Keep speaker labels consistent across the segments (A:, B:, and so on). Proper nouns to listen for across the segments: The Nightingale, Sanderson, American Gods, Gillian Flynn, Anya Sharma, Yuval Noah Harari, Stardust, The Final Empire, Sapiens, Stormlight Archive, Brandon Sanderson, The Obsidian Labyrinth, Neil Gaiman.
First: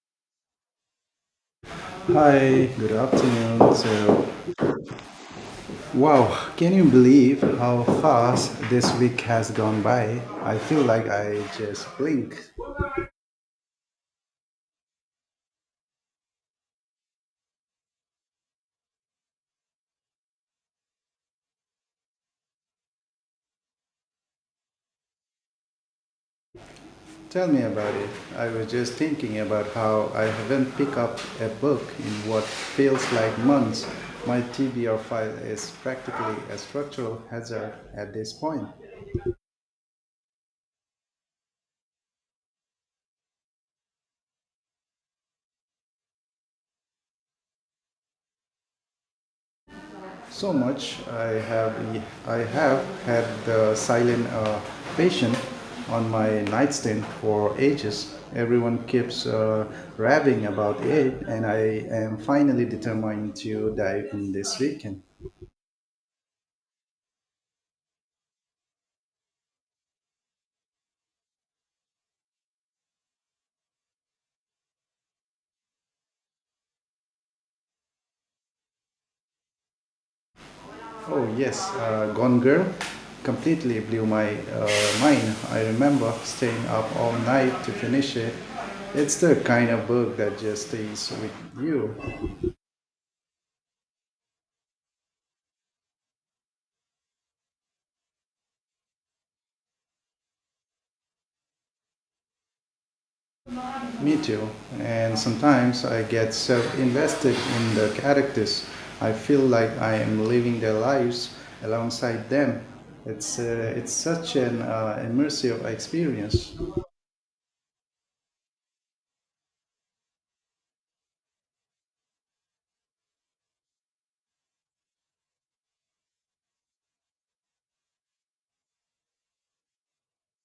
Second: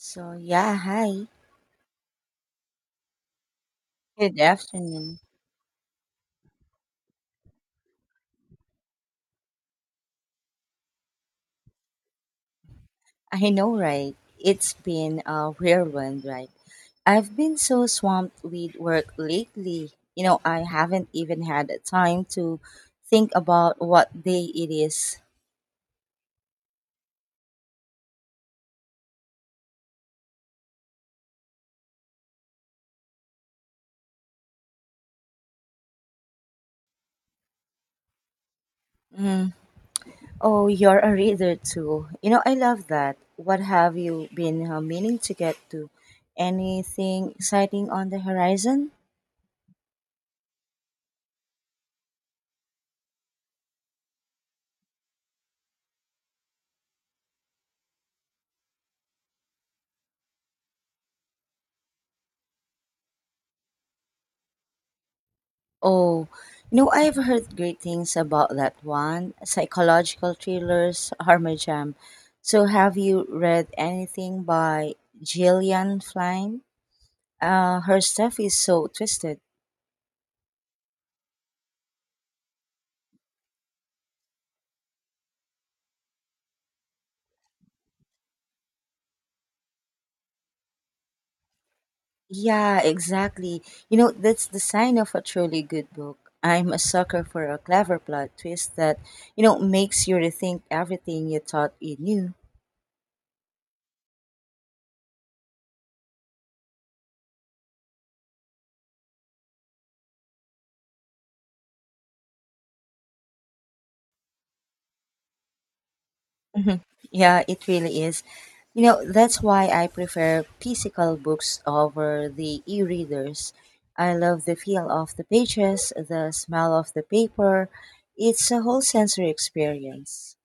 A: So, yeah, hi.
B: Hi, good afternoon. So,
A: Good afternoon.
B: wow, can you believe how fast this week has gone by? I feel like I just blinked.
A: I know, right? It's been a whirlwind, right? I've been so swamped with work lately. You know, I haven't even had time to think about what day it is.
B: Tell me about it. I was just thinking about how I haven't picked up a book in what feels like months. My TBR file is practically a structural hazard at this point.
A: Mm. Oh, you're a reader too. You know, I love that. What have you been meaning to get to? Anything exciting on the horizon?
B: So much. I have had the silent patient on my nightstand for ages. Everyone keeps raving about it, and I am finally determined to dive in this weekend.
A: Oh, you know, I've heard great things about that one. Psychological thrillers are my jam. So, have you read anything by Gillian Flynn? Her stuff is so twisted.
B: Oh yes, Gone Girl completely blew my mind. I remember staying up all night to finish it. It's the kind of book that just stays with you.
A: Yeah, exactly. You know, that's the sign of a truly good book. I'm a sucker for a clever plot twist that, you know, makes you rethink everything you thought you knew.
B: Me too. And sometimes I get so invested in the characters. I feel like I am living their lives alongside them. It's such an immersive experience.
A: Yeah, it really is. You know, that's why I prefer physical books over the e readers. I love the feel of the pages, the smell of the paper. It's a whole sensory experience.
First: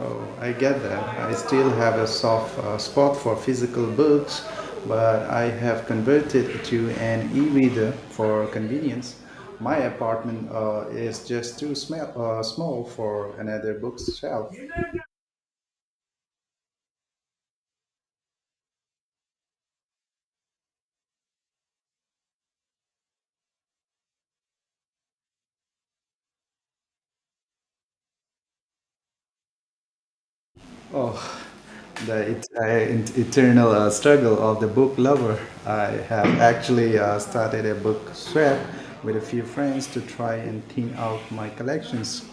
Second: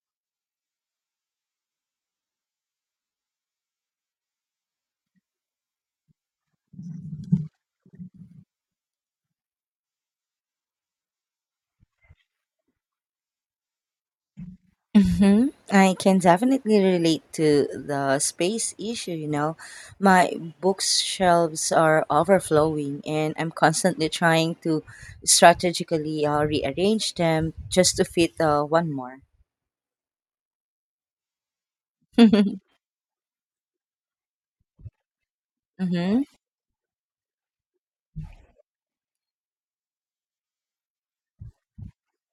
B: Oh, I get that. I still have a soft spot for physical books, but I have converted to an e reader for convenience. My apartment is just too small for another bookshelf.
A: I can definitely relate to the space issue, you know. My bookshelves are overflowing, and I'm constantly trying to strategically rearrange them just to fit one more.
B: Oh, the it, uh, in- eternal struggle of the book lover. I
A: hmm
B: have actually started a book swap with a few friends to try and thin out my collections.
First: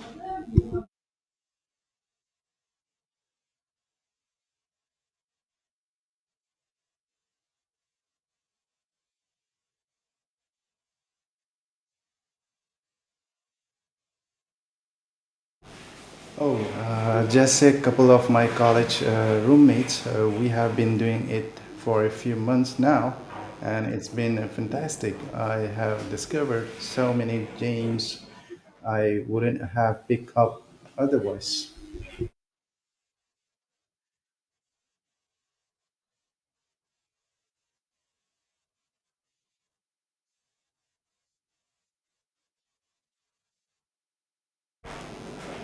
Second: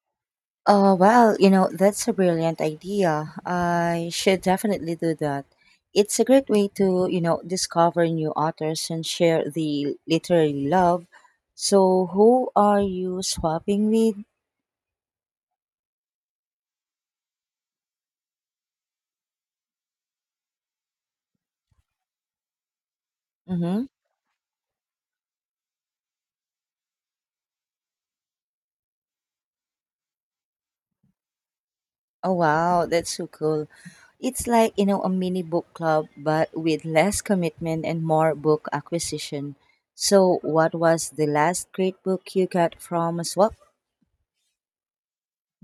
A: Well, you know, that's a brilliant idea. I should definitely do that. It's a great way to, you know, discover new authors and share the literary love. So, who are you swapping with?
B: Oh, just a couple of my college roommates. We have been doing it for a few months now,
A: Mm-hmm.
B: and it's been fantastic. I have discovered so many games I wouldn't have picked up otherwise.
A: Oh, wow, that's so cool. It's like, you know, a mini book club, but with less commitment and more book acquisition. So, what was the last great book you got from a swap?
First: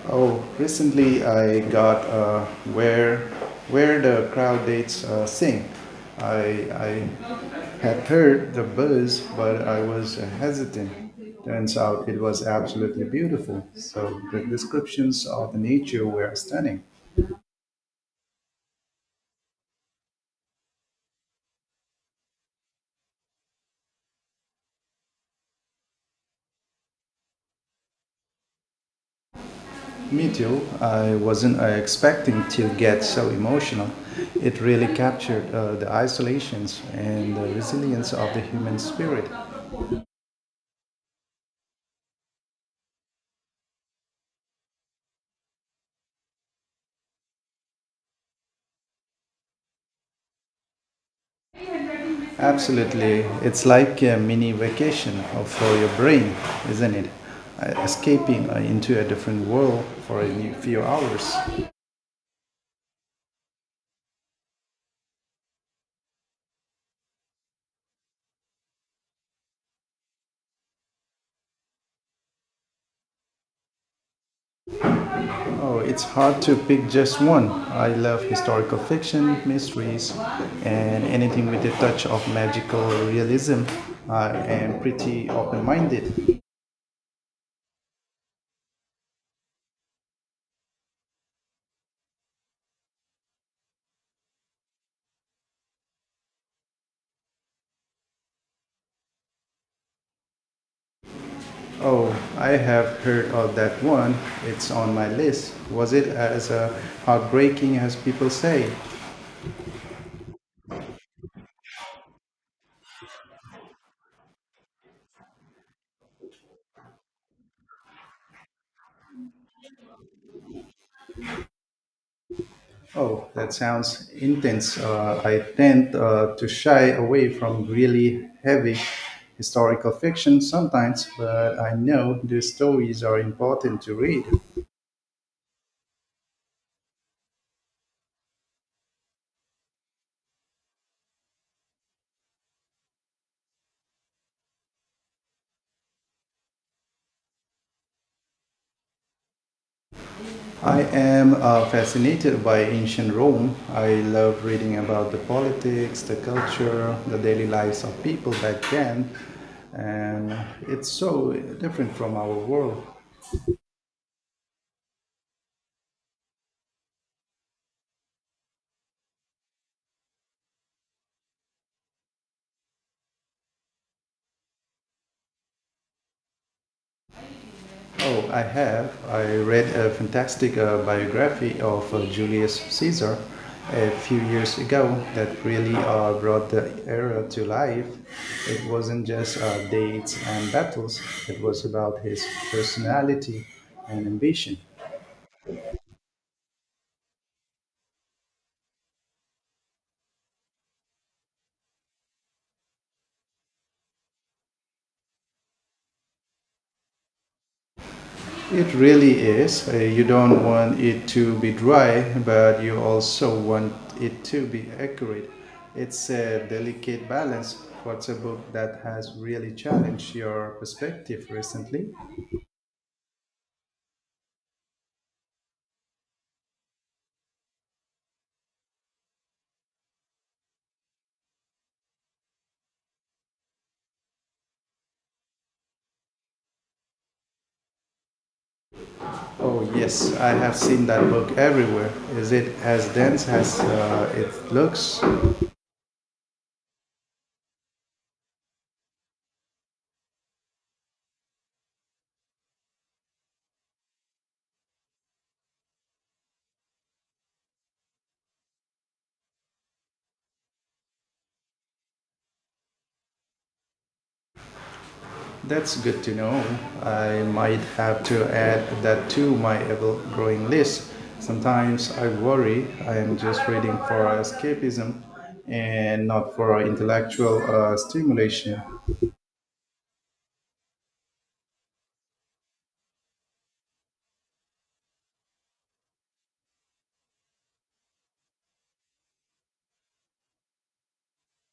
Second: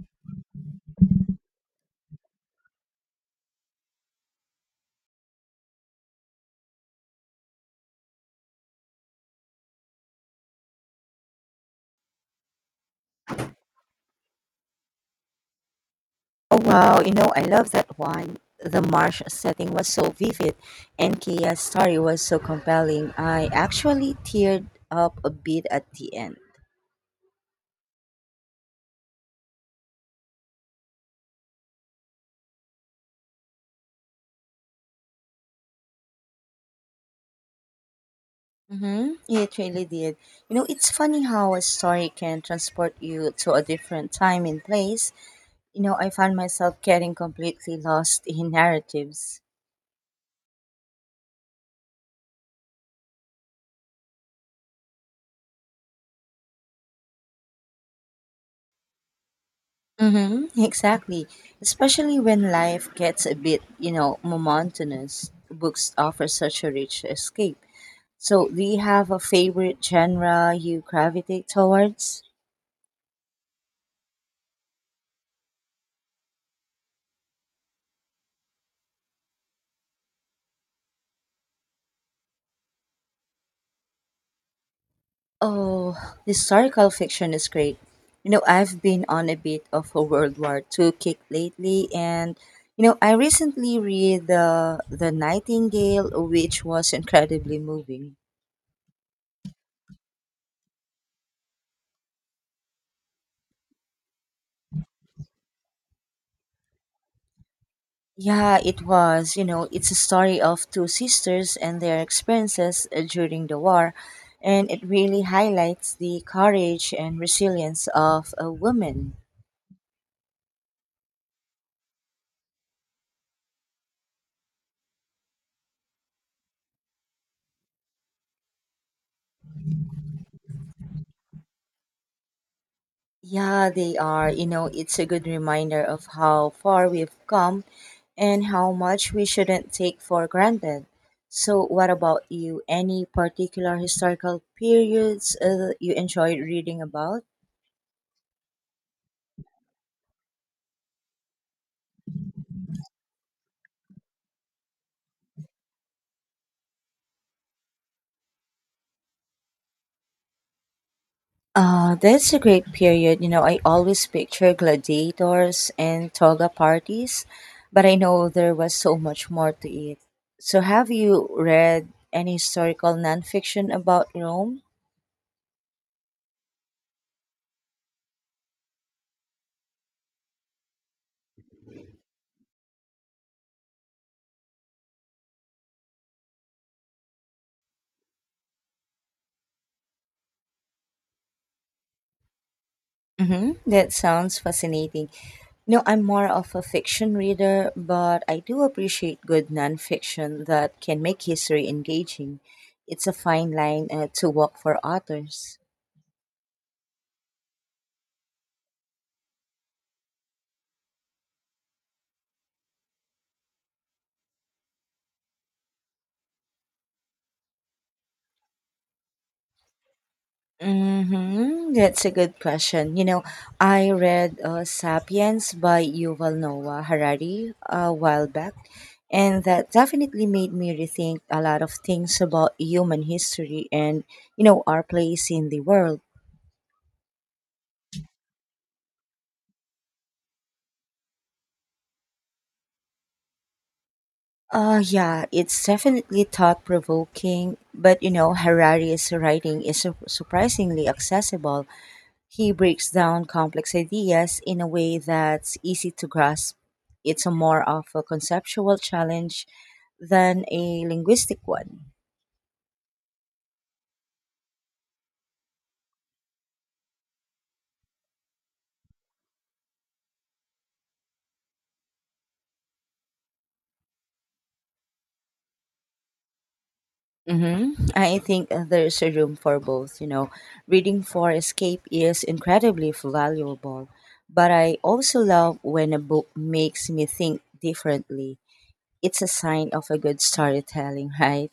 B: Oh, recently I got where where the crowd dates sing. I had heard the buzz, but I was hesitant. Turns out it was absolutely beautiful. So the descriptions of the nature were
A: Oh
B: stunning.
A: wow, you know, I love that one. The marsh setting was so vivid and Kia's story was so compelling. I actually teared up a bit at the end.
B: Me too. I wasn't expecting to get so emotional. It really captured the isolations and the resilience of the human
A: Mm-hmm.
B: spirit.
A: Yeah, it really did. You know, it's funny how a story can transport you to a different time and place. You know, I found myself getting completely lost in narratives.
B: Absolutely. It's like a mini for your brain, isn't it? Escaping into a different world for a
A: Mm-hmm,
B: few
A: exactly.
B: hours.
A: Especially when life gets a bit, you know, monotonous, books offer such a rich escape. So, do you have a favorite genre you gravitate towards?
B: Oh, it's hard to pick just one. I love historical fiction, mysteries, and anything with a touch of magical realism. I am pretty open
A: Oh,
B: minded.
A: historical fiction is great. You know, I've been on a bit of a World War Two kick lately, and you know, I recently read the Nightingale, which was incredibly moving.
B: Oh, I have heard of that one. It's on my list. Was it as heartbreaking as people
A: Yeah,
B: say?
A: it was. You know, it's a story of two sisters and their experiences during the war, and it really highlights the courage and resilience of a woman.
B: Oh, that sounds intense. I tend to shy away from really heavy historical fiction sometimes, but I know these stories are
A: Yeah,
B: important to
A: they
B: read.
A: are. You know, it's a good reminder of how far we've come and how much we shouldn't take for granted. So, what about you? Any particular historical periods you enjoyed reading about?
B: I am fascinated by ancient Rome. I love reading about the politics, the culture, the daily lives of people back then, and it's so different from
A: That's
B: our
A: a great
B: world.
A: period. You know, I always picture gladiators and toga parties, but I know there was so much more to it. So, have you read any historical nonfiction about Rome?
B: Oh, I have. I read a fantastic biography of Julius Caesar a few years ago that really brought the era to life. It wasn't just dates and battles, it was about his personality
A: Mm-hmm. That
B: and
A: sounds
B: ambition.
A: fascinating. No, I'm more of a fiction reader, but I do appreciate good nonfiction that can make history engaging. It's a fine line to walk for authors.
B: It really is. You don't want it to be dry, but you also want it to be accurate. It's a delicate balance. What's a book that has really challenged your perspective
A: Mm-hmm.
B: recently?
A: That's a good question. You know, I read *Sapiens* by Yuval Noah Harari a while back, and that definitely made me rethink a lot of things about human history and, you know, our place in the world.
B: Oh, yes, I have seen that book everywhere. Is it as dense as it looks?
A: Yeah, it's definitely thought provoking, but, you know, Harari's writing is surprisingly accessible. He breaks down complex ideas in a way that's easy to grasp. It's a more of a conceptual challenge than a linguistic one.
B: That's good to know. I might have to add that to my ever growing list. Sometimes I worry I am just reading for escapism and not for intellectual
A: Mm-hmm. I think
B: stimulation.
A: there's a room for both. You know, reading for escape is incredibly valuable, but I also love when a book makes me think differently. It's a sign of a good storytelling, right?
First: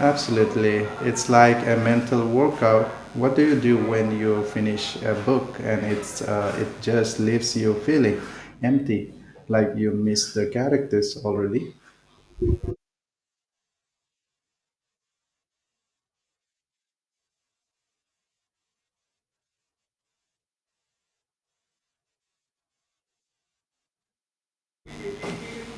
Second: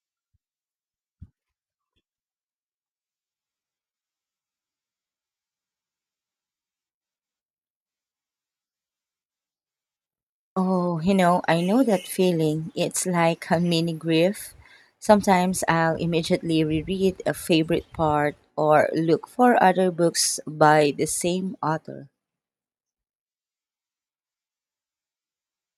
B: Absolutely. It's like a mental workout. What do you do when you finish a book and it just leaves you feeling empty, like you miss the
A: Oh, you
B: characters
A: know, I
B: already?
A: know that feeling. It's like a mini grief. Sometimes I'll immediately reread a favorite part or look for other books by the same author.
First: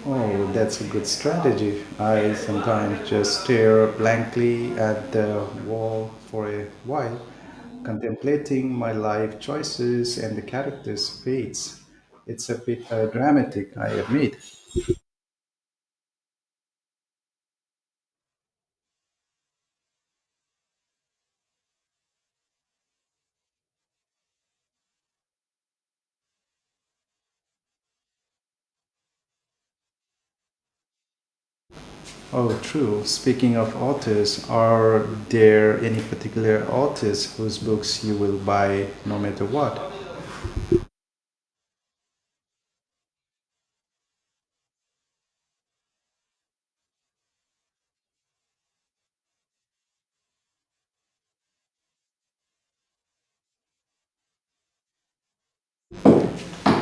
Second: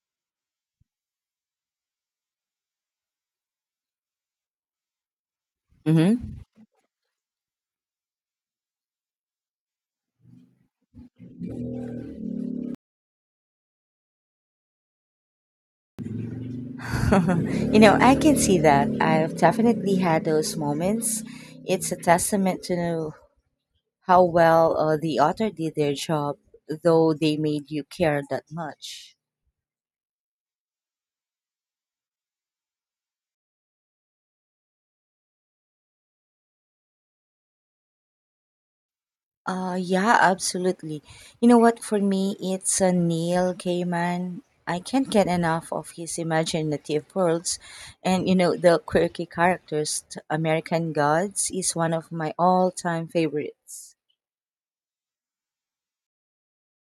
B: Oh, that's a good strategy. I sometimes just stare blankly at the wall
A: Mm-hmm.
B: for a while, contemplating my life choices and the characters' fates. It's a bit dramatic, I admit.
A: You know, I can see that. I've definitely had those moments. It's a testament to how well the author did their job, though they made you care that much.
B: Oh, true. Speaking of authors, are there any particular authors whose books you will buy no matter what?
A: Yeah, absolutely. You know what? For me, it's a Neil Gaiman. I can't get enough of his imaginative worlds, and you know the quirky characters. American Gods is one of my all-time favorites.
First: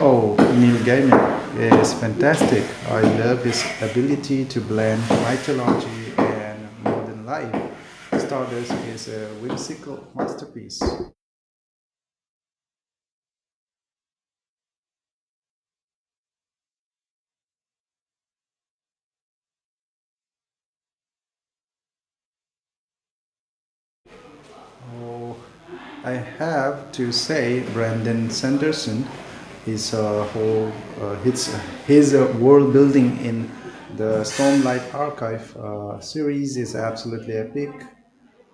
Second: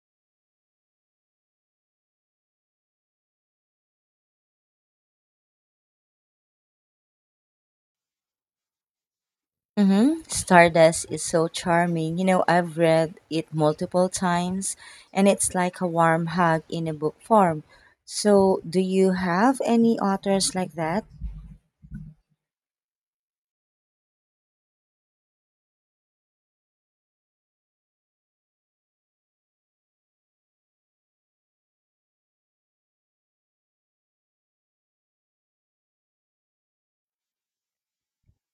B: Oh, Neil Gaiman is fantastic. I love his ability to blend mythology and modern life. Stardust is a whimsical
A: Mm-hmm.
B: masterpiece.
A: Stardust is so charming. You know, I've read it multiple times, and it's like a warm hug in a book form. So, do you have any authors like that?
B: Oh, I have to say, Brandon Sanderson is a whole uh, his his world building in the Stormlight Archive series is absolutely epic.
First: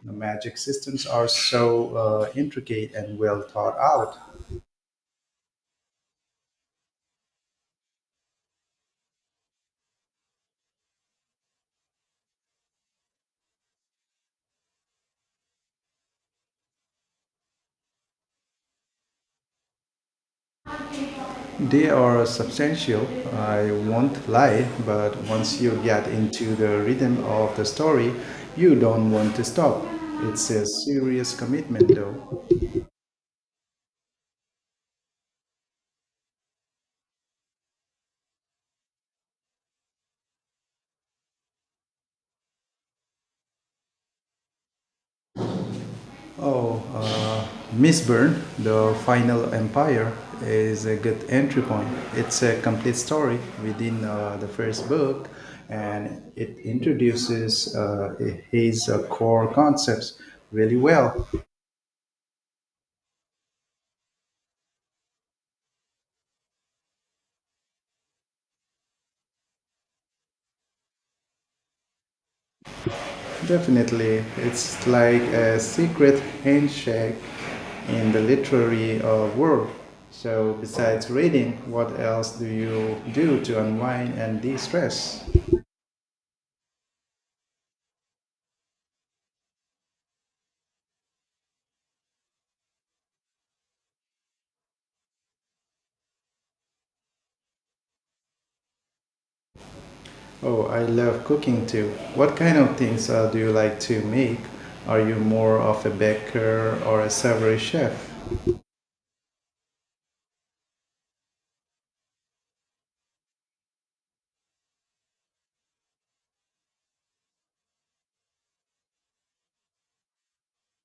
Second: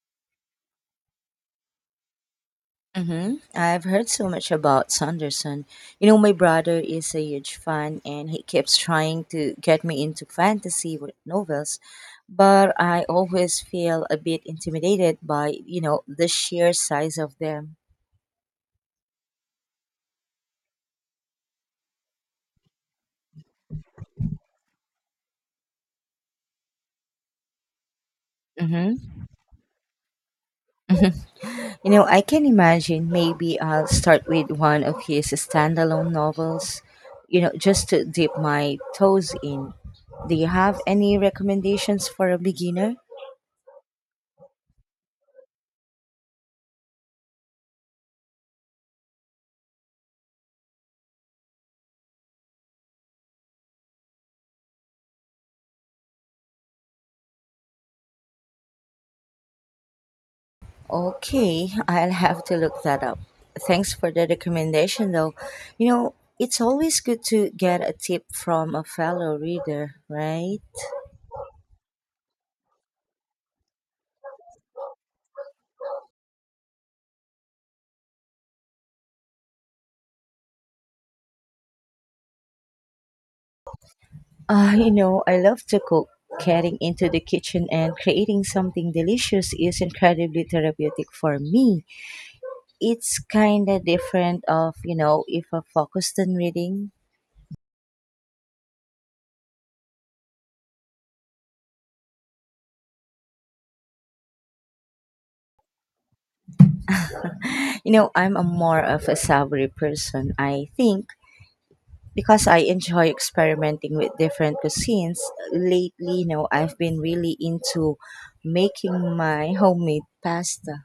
B: The magic systems are so intricate and
A: Mm-hmm.
B: well thought
A: I've heard
B: out.
A: so much about Sanderson. You know, my brother is a huge fan and he keeps trying to get me into fantasy novels, but I always feel a bit intimidated by, you know, the sheer size of them.
B: They are substantial. I won't lie, but once you get into the rhythm of the story, you don't
A: Mm-hmm.
B: want to stop. It's a serious commitment,
A: You know, I
B: though.
A: can imagine maybe I'll start with one of his standalone novels, you know, just to dip my toes in. Do you have any recommendations for a beginner?
B: Oh, Miss Byrne, The Final Empire, is a good entry point. It's a complete story within the first book, and it introduces his core concepts really well.
A: Okay, I'll have to look that up. Thanks for the recommendation, though. You know, it's always good to get a tip from a fellow reader, right?
B: Definitely, it's like a secret handshake in the literary world. So, besides reading, what else do you do to unwind and de
A: You know,
B: stress?
A: I love to cook. Getting into the kitchen and creating something delicious is incredibly therapeutic for me. It's kind of different of, you know, if I focused on reading.
B: Oh, I love cooking too. What kind of things do you like to make? Are you more of a baker or a savory
A: You
B: chef?
A: know, I'm a more of a savory person, I think, because I enjoy experimenting with different cuisines. Lately, you know, I've been really into making my homemade pasta.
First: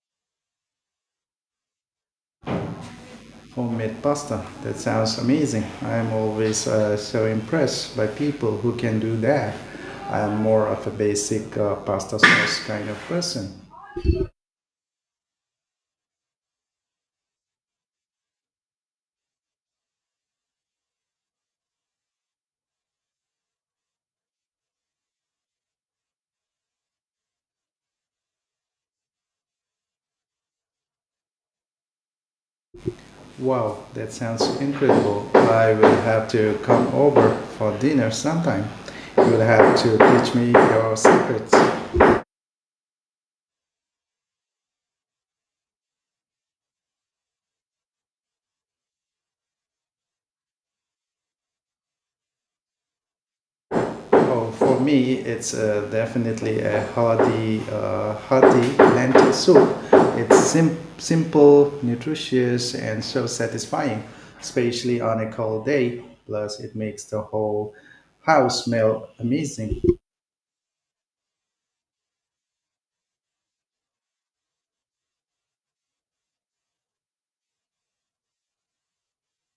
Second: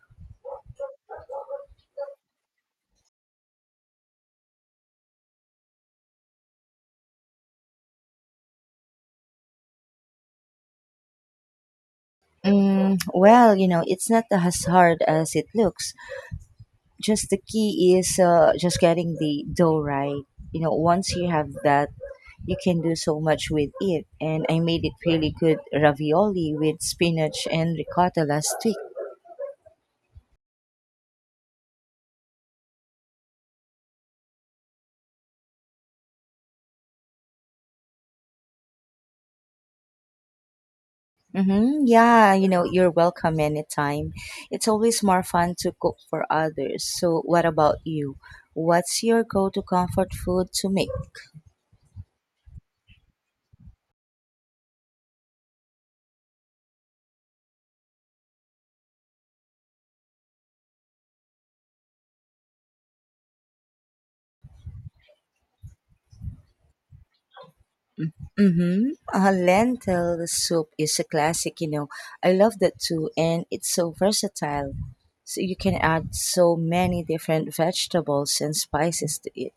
B: Homemade pasta. That sounds amazing. I'm always so impressed by people who can do that. I'm more of a basic pasta sauce kind of
A: Mm,
B: person.
A: well, you know, it's not as hard as it looks. Just the key is just getting the dough right. You know, once you have that, you can do so much with it. And I made it really good ravioli with spinach and ricotta last week.
B: Wow, that sounds incredible. I will have to come over for dinner sometime. You will have to teach me your secrets.
A: Mm-hmm. Yeah, you know, you're welcome anytime. It's always more fun to cook for others. So, what about you? What's your go to comfort food to make?
B: Oh, for me, it's definitely a hearty lentil soup. It's simple, nutritious, and so satisfying, especially on a cold day. Plus, it makes the whole house
A: Mm-hmm.
B: smell amazing.
A: Lentil soup is a classic, you know. I love that too, and it's so versatile. So, you can add so many different vegetables and spices to it.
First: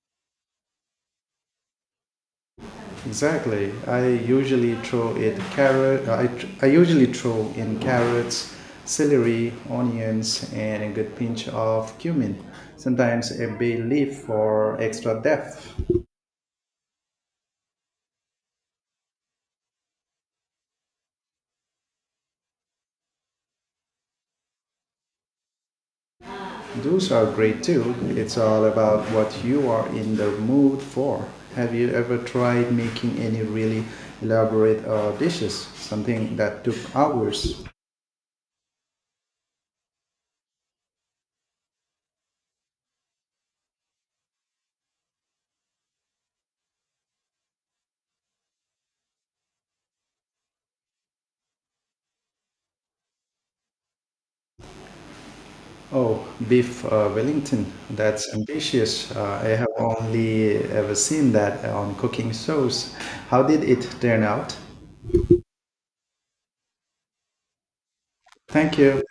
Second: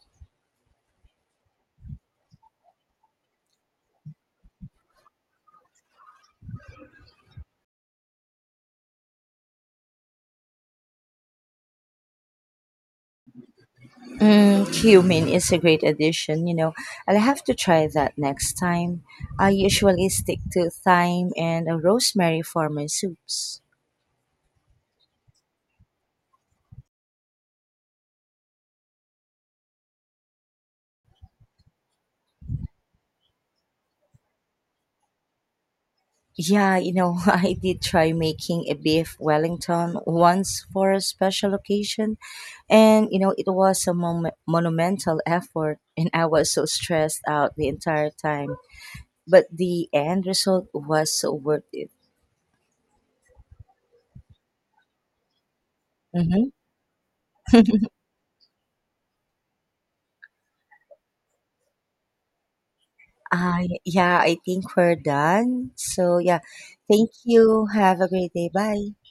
B: Exactly. I usually throw in carrots, celery, onions, and a good pinch of cumin. Sometimes a bay leaf
A: Mm,
B: for extra
A: cumin is a
B: depth.
A: great addition, you know. I'll have to try that next time. I usually stick to thyme and rosemary for my soups.
B: Those are great too. It's all about what you are in the mood for. Have you ever tried making any really elaborate dishes? Something that took
A: Yeah, you know, I
B: hours?
A: did try making a beef Wellington once for a special occasion, and you know, it was a monumental effort, and I was so stressed out the entire time. But the end result was so worth it.
B: Oh,
A: Mm-hmm.
B: beef Wellington. That's ambitious. I have only ever seen that on cooking shows. How did
A: I
B: it
A: yeah,
B: turn
A: I
B: out?
A: think we're done. So yeah, thank you. Have a great day.
B: Thank
A: Bye.
B: you.